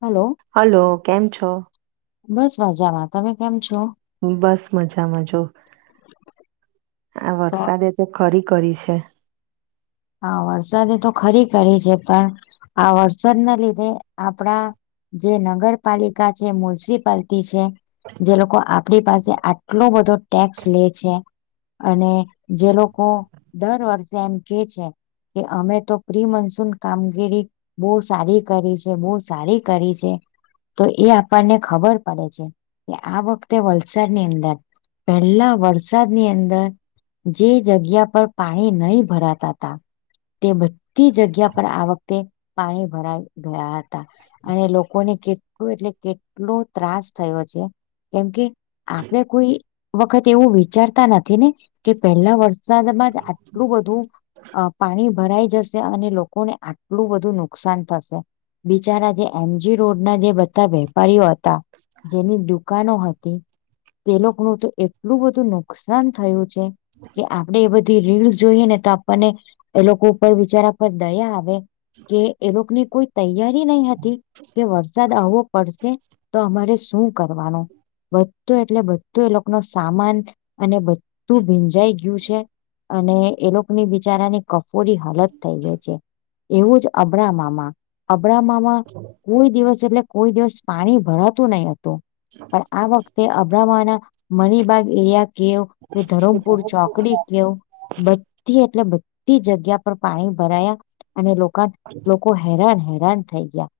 Hello hello કેમ છો? બસ મજા બસ મજામાં જોવ આ વરસાદે તો ખરી કરી છે હા વરસાદે તો ખરી કરી છે પણ આ વરસાદના લીધે આપડા જે નગરપાલિકા છે મ્યુનિસિપાલટી છે જે લોકો આપણી પાસે આટલો બધો ટેક્સ લે છે અને જે લોકો દર વર્ષે એમ કે છે કે અમે તો પ્રિ મનસૂન કામગીરી બોહ સારી કરી છે બોહ સારી કરી છે તો એ આપણને ખબર પડે છે કે આ વખતે વલસાડની અંદર પહેલા વરસાદની અંદર જે જગ્યા પર પાણી નહી ભરા તા તા તે બધી જગ્યા પર આ વખતે પાણી ભરાઈ ગયા હ તા અને લોકોને કેટલું એટલે કેટલુ ત્રાસ થયો છે કેમ કે આપડે કોઈ વખત એવું વિચારતા નથી ને કે પહેલા વર્ષ વરસાદ મા જ આટલું બધું અ પાણી ભરાઈ જશે અને લોકોને આટલું બધું નુકસાન થશે બિચારા જે એમજી રોડના જે બધા વેપારીઓ હતા જેની દુ દુકાનો હતી તે લોકોનું તો એટલું બધું નુકશાન થયું છે કે આપણેે એ બધી રીલ જોઈએ ને તો આ અને એ લોકો ઉપર બીચારા પર દયા આવે કે એ લોકોની કોઈ તૈયારી નહી હતી કે વરસાદ આવવો પડશે તો અમારે શું કરવાનો બધું એટલે બધો એ લોકોનો સામાન અને બધું ભીજ જાઈ ગિયું છે અને એ લોકોની બિચારાની કફોડી હાલત થઈ ગઈ છે એવું જ અબ્રામા માં અબ્રામા માં કોઈ દિવસ એટલે કોઈ દિવસ પાણી ભરાતું નહી હતું પણ આ વખ તે અબ્રમા ના મણિબાગ એરિયા કેવ કે ધરમપુર ચોકડી કેવ બધી એટલે બધી જગ્યા પર પાણી ભરાયા અને લોકા લો કો હેરાન હેરાન થઈ ગયા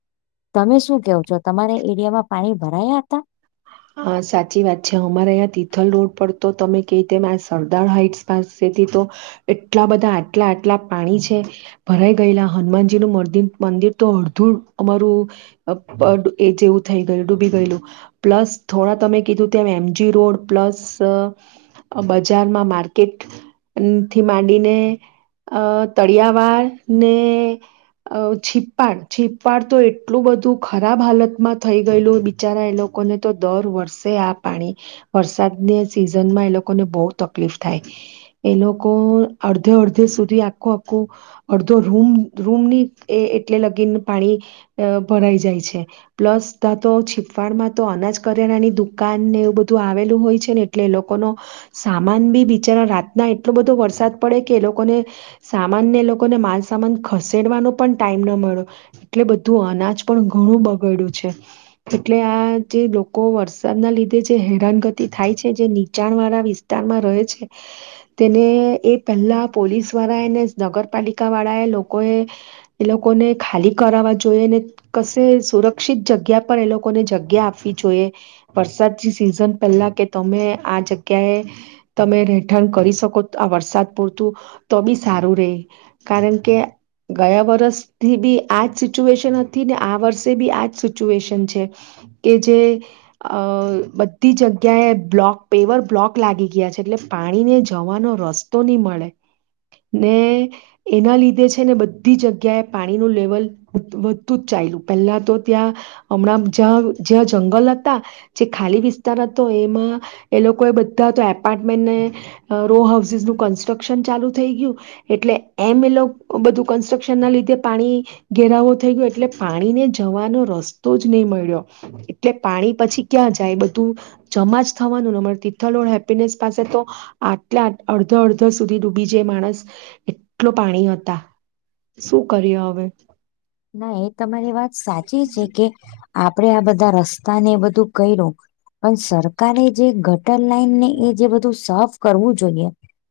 તમે શું કેવો છો તમારા એરિયામાં પાણી ભરાયા હતા હા સાચી વાત છે અમારે અહીં તિથલ રોડ પર તો તમે કે તેમ આ સરદાર હાઈટ્સ પાસેથી તો એટલા બધા આટલા આટલા પાણી છે ભરાઈ ગયેલા હનુમાનજીનું મન મંદિર તો અડધું અમારું અ પ એજ જેવું થઈ ગયું ડૂબી ગયેલું પ્લસ થોડા તમે કીધું તેમ એમજી રોડ પ્લસ અ અ બજારમાં માર્કેટથી માંડીને અ તળિયાવાળ ને અ છીપાડ છીપાડ તો એટલું બધું ખરાબ હાલતમાં થઈ ગયેલું બિચારા એ લો કોઈને તો દર વર્ષે આ પાણી વરસાદને સિઝનમાં એ લોકોને બો તકલીફ થાય. એ લોકો અડધે અડધે સુધી આખું આખું અડધો રૂમ રૂમની એ એટલે લગીન પાણી અહ ભરાઈ જાય છે પ્લસ ત્યાં તો છીપવાડમાં તો અનાજ કરિયાણાની દુકાન ને એવું બધું આવેલું હોય છે ને એટલે એ લોકો નો સામાન બી બિચારા રાતના એટલો બધો વરસાદ પડે કે એ લોકોને સામાનને એ લોકોને માલ સામાન ખસેડવાનો પણ ટાઈમ ના મળ્યો. એટલે બધું અનાજ પણ ઘણું બગાડ્યું છે એટલે આ જે લોકો વરસાદ ના લીધે જે હેરાનગતિ થાય છે જે નીચાણ વાળા વિસ્તારમાં રહે છે. તેને એ પેહલા પોલીસ વાળાને નગરપાલિકા વાળા એ લોકો એ એ લોકોને ખાલી કરાવવા જોઈએ ને કશે સુરક્ષિત જગ્યા પર એ લોકોને જગ્યા આપવી આપવી જોઈએ વરસાદ સિઝન પહેલા કે તમે આ જગ્યાએ તમે રહેઠાણ કરી શકો આ વરસાદ પૂરતું તો બી સારું રે કારણકે ગયા વર્ષથી બી આજ સિચ્યુએશન હતી ને આ વર્ષે બી આજ સિચ્યુએશન છે. કે જે અહ બધી જગ્યાએ બ્લોક, પેવર બ્લોક લાગી ગયા છે એટલે પાણીને જવાનો રસ તો ની મળે ને એના લીધે છે ને બધી જગ્યાએ પાણીનું લેવલ વધતું જ ચાલ્યું પેલા તો ત્યાં હમણાં જ્યાં જ્યાં જંગલ હતા જે ખાલી વિસ્તાર હતો એમાં એ લોકો એ બધા તો એપાર્ટમેન્ટને રોહાઉસીસ નું કનટ્રકસન ચાલુ થઈ ગયું એટલે એમ એ લોકો બધું કન્સ્ટ્રક્શનના લીધે પાણી ઘેરાવો થઈ ગયો એટલે પાણીને જવાનો રસ્તો જ ની મળ્યો. એટલે પાણી પછી ક્યાં જાય બધું જમા જ થવાનુંને અમારે તિથલો હેપ્પીનેસ પાસે તો આટલા અડધો અડધો સુધી ડૂબી જાય માણસ, એટલો પાણી હતા શું કરીએ હવે? ના એ તમારી વાત સાચી છે કે આપડે આ બધા રસ્તા ને એ બધું કર્યું પણ સરકારે જે ગટર લાઈન ને એ બધું સાફ કરવું જોઈએ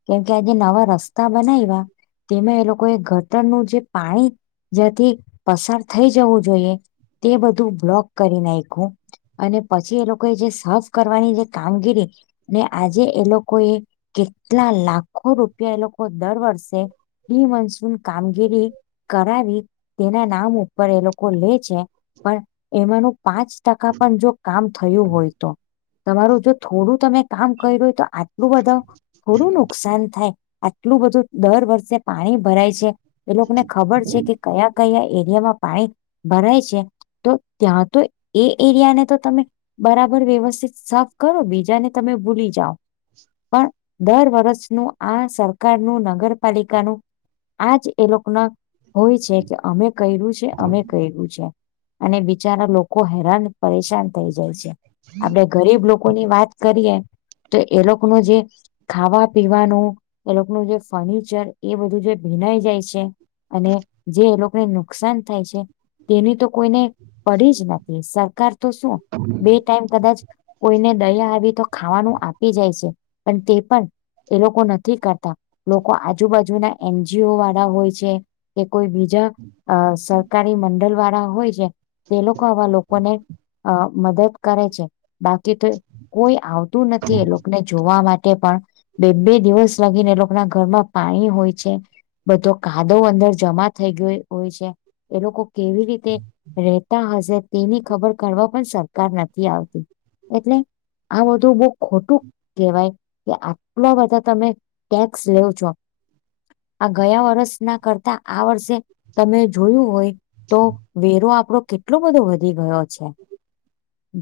કેમકે આજે નવા રસ્તા બનાવ્યા તેમાં એ લોકો એ ગટરનું જે પાણી જ્યાંથી પસાર થઈ જવું જોઈએ તે બધું બ્લોક કરી નાખ્યું. અને પછી એ લોકો જે સાફ કરવાની જે કામગીરી ને આજે એ લોકો એ કેટલા લાખો રૂપિયા એ લોકો દર વર્ષે પ્રિ મોન્સુન કામગીરી કરાવી તેના નામ ઉપર એ લોકો લે છે પણ એમાંનું પાંચ ટકા પણ જો કામ થયું હોય તો, તમારું જો થોડું તમે કામ કર્યું હોય તો આટલું બધો થોડું નુકસાન થાય, આટલું બધું દર વર્ષે પાણી ભરાય છે. એ લોકોને ખબર છે કે કયા કયા એરિયામાં પાણી ભરાય છે. તો ત્યાં તો એ એરિયા ને તો તમે બરાબર વ્યવસ્થિત સાફ કરો બીજાને તમે ભૂલી જાઓ. પણ દર વર્ષ નું આ સરકારનું નગરપાલિકાનું આજ એ લોકો ના હોય છે કે અમે કર્યું છે, અમે કર્યું છે. અને બિચારા લોકો હેરાન પરેશાન થઈ જાય છે આપડે ગરીબ લોકોની વાત કરીએ તો એ લોકોનો જે ખાવા પીવાનો એ લોકોનું જે ફર્નિચર એ બધું જે ભીનાઈ જાય છે અને જે એ લોકોને નુકસાન થાય છે. તેની તો કોઈને પડી જ નથી, સરકાર તો શું બે ટાઈમ કદાચ કોઈને દયા આવી તો ખાવાનું આપી જાય છે પણ તે પણ એ લોકો નથી કરતા લોકો આજુબાજુ ના એન જી ઓ વાળા હોય છે કે કોઈ બીજા અ સરકારી મંડલ વાળા હોય છે. તે લોકો આવા લોકોને અ મદદ કરે છે બાકી તો કોઈ આવતું નથી એ લોકોને જોવા માટે પણ બે બે દિવસ લાગીને એ લોકો ના ઘરમાં પાણી હોય છે. બધો કાદો અંદર જમા થઈ ગયો હોય છે એ લોકો કેવી રીતે રહેતા હશે તેની ખબર કરવા પણ સરકાર નથી આવતી એટલે આ બધું બઉ ખોટું કેહેવાય કે આટલા બધા તમે ટેક્સ લવ છો. આ ગયા વર્ષના કરતા આ વર્ષે તમે જોયું હોય તો વેરો આપણો કેટલો વધી ગયો છે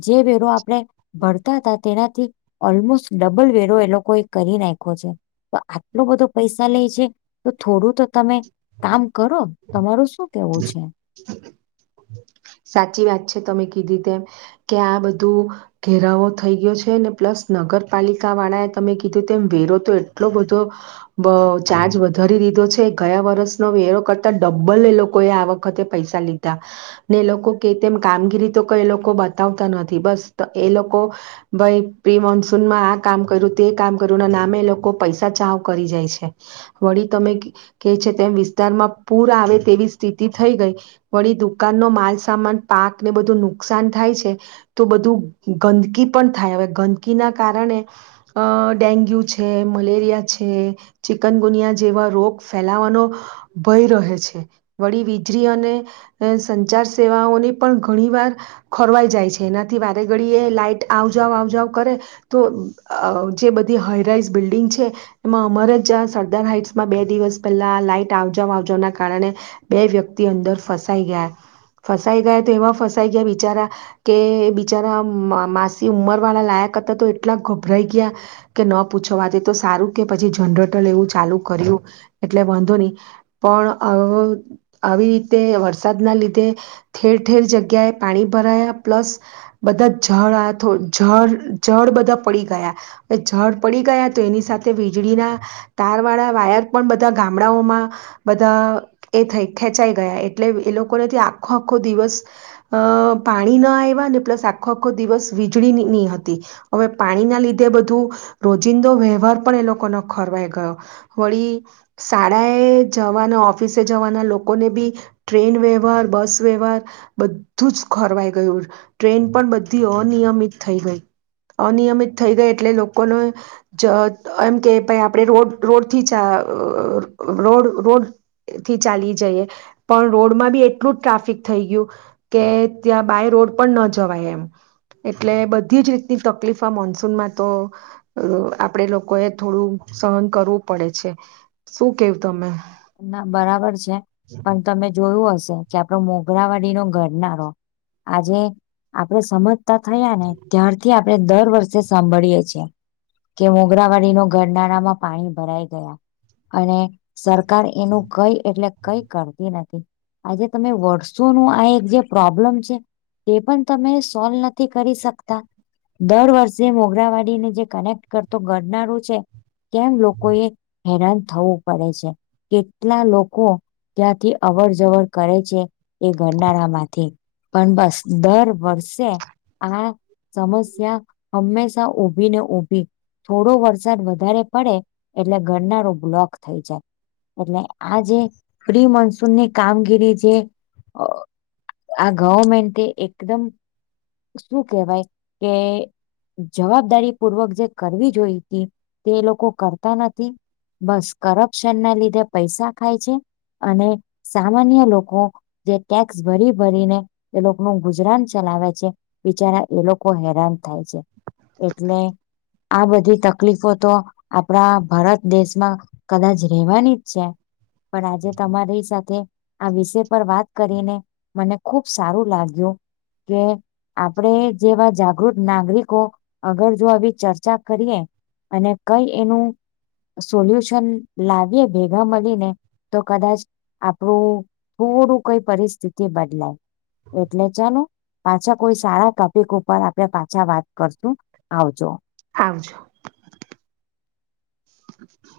જે વેરો [unintelligible] ઓલમોસ્ટ ડબલ વેરો એ લોકોએ કરી નાખ્યો છે. તો આટલો બધો પૈસા લે છે તો થોડું તો તમે કામ કરો તમાર શું કેવું છે? સાચી વાત છે તમે કીધી તેમ કે આ બધું ઘેરાવો થઈ ગયો છે ને પ્લસ નગરપાલિકા વાળાએ તમે કીધું તેમ વેરો તો એટલો બધો બ ચાર્જ વધારી દીધો છે ગયા વર્ષનો વેરો કરતા ડબ્બલ એ લોકો કોએ આ વખતે પૈસા લીધા. ને એ લોકો કે તેમ કામગીરી તો ક એ લોકો બતાવતા નથી બસ એ લોકો ભાઈ પ્રી મોન્સૂનમાં આ કામ તે કામ કર્યું ના નામે લોકો પૈસા ચાવ કરી જાય છે. વળી તમે કે છે તેમ વિસ્તારમાં પૂર આવે તેવી સ્થિતિ થઈ ગઈ દુકાન ન માલસામાન પાકને બધું નુકસાન થાય છે તો બધું ગંદકી પણ થાય હવે ગંદકીના કારણે અ ડેન્ગ્યુ છે, મલેરિયા છે ચિકનગુનિયા જેવા રોગ ફેલાવાનો ભય રહે છે. વળી વીજળી અને સંચાર સેવાઓને પણ ઘણીવાર ખોરવાઈ જાય છે. એનાથી વારે ઘડી એ લાઈટ આવજાવ આવજાવ કરે. તો અ જે બધી હાઈરાઈઝ બિલ્ડિંગ છે. એમાં અમાર જ સરદાર હાઈટ્સમાં બે દિવસ પહેલા લાઈટ આવજા આવજવાના કારણે બે વ્યક્તિ અંદર ફસાઈ ગયા, ફસાઈ ગયા તો એવા ફસાઈ ગયા બિચારા કે બિચારા મા માસી ઉમર વાળા લાયક હતા તો એટલા ગભરાઈ ગયા. કે ન પૂછવાથી તો સારું કે પછી જનરેટર એવું ચાલુ કર્યું એટલે વાંધો નહી. પણ આવું આવી રીતે વરસાદના લીધે ઠેર ઠેર જગ્યાએ પાણી ભરાયા પ્લસ બધા જળ આ તો જળ જળ બધા પડી ગયા. પછ જળ પડી ગયા તો એની સાથે વીજળીના તાર વાળા વાયર પણ બધા ગામડાઓમાં બધા એ થઈ ખેંચાઈ ગયા એટલે એ લોકોને આખો આખો દિવસ અ પાણી ન આવ્યા ને પ્લસ આખો આખો દિવસ વીજળી નહી હતી. હવે પાણીના લીધે બધું રોજિંદો વ્યવહાર પણ એ લોકોનો ખોરવાઈ ગયો. વળી શાળાએ જવાના ઓફિસે જવાના લોકો લોકોને બી ટ્રેન વ્યવહાર બસ વ્યવહાર બધું જ ખોરવાઈ ગયું. ટ્રેન પણ બધી અનિયમિત થઈ ગઈ અનિયમિત થઈ ગઈ એટલે લોકોને જ એમ કે ભાઈ આપણે રોડ રોડથી ચ અ રોડ રોડ થી ચાલી જઈએ પણ રોડમાં બી એટલું જ ટ્રાફિક થઈ ગયું. કે ત્યાં બાય રોડ પણ ન જવાય એમ. એટલે બધી જ રીતની તકલીફ આ મોન્સુન તો અ આપડે લોકો એ થોડું સહન કરવું પડે છે શું કેવું તમે. ના, બરાબર છે. પણ તમે જોયું હશે કે આપડો મોગરાવાડી નો ઘરનારો આજે આપડે સમજતા થયા ને ત્યારથી થી આપણે દર વર્ષે સાંભળીએ છીએ. કે મોગરાવાળીનો ગરનાળામાં પાણી ભરાઈ ગયા. અને સરકાર એનું કઈ એટલે કઈ કરતી નથી. આજે તમે વર્ષોનુ આ એક જે પ્રોબ્લમ છે. તે પણ તમે સોલ્વ નથી કરી શકતા. દર વર્ષે મોગરાવાડી ને જે કનેક્ટ કરતો ઘડનારું છે. કેમ લોકો એ હેરાન થવું પડે છે કેટલા લોકો ત્યાંથી અવર જવર કરે છે એ ગરનાળા માંથી. પણ બસ દર વર્ષે આ સમસ્યા હંમેશા ઉભી ને ઉભી થોડો વરસાદ વધારે પડે એટલે ગરનારો બ્લોક થઈ જાય. એટલે આ જે પ્રિ મોન્સૂનની કામગીરી જે આ ગવર્મેન્ટ એકદમ શું કેવાય કે જવાબદારી પૂર્વક જે કરવી જોઈ હતી તે એ લોકો કરતા નથી. બસ કરપ્શન ના લીધે પૈસા ખાય છે અને સામાન્ય લોકો જે ટેક્સ ભરી ભરીને એ લોકોનું ગુજરાન ચલાવે છે. બિચારા લોકો હેરાન થાય છે. એટલે આ બધી તકલીફો તો આપણા ભારત દેશ માં કદાચ રેવાની જ છે પણ આજે તમારી સાથે આ વિષય પર વાત કરીને મને ખુબ સારું લાગ્યું કે આપડે જેવા જાગૃત નાગરિકો અગર જો આવી ચર્ચા કરીએ. અને કઈ એનું સોલ્યુશન લાવીએ ભેગા મળીને તો કદાચ આપણું થોડું કઈ પરિસ્થિતિ બદલાય એટલે ચાલો. પાછા કોઈ સારા ટોપિક ઉપર આપડે પાછા વાત કરશું આવજો. આવજો. [inaudible]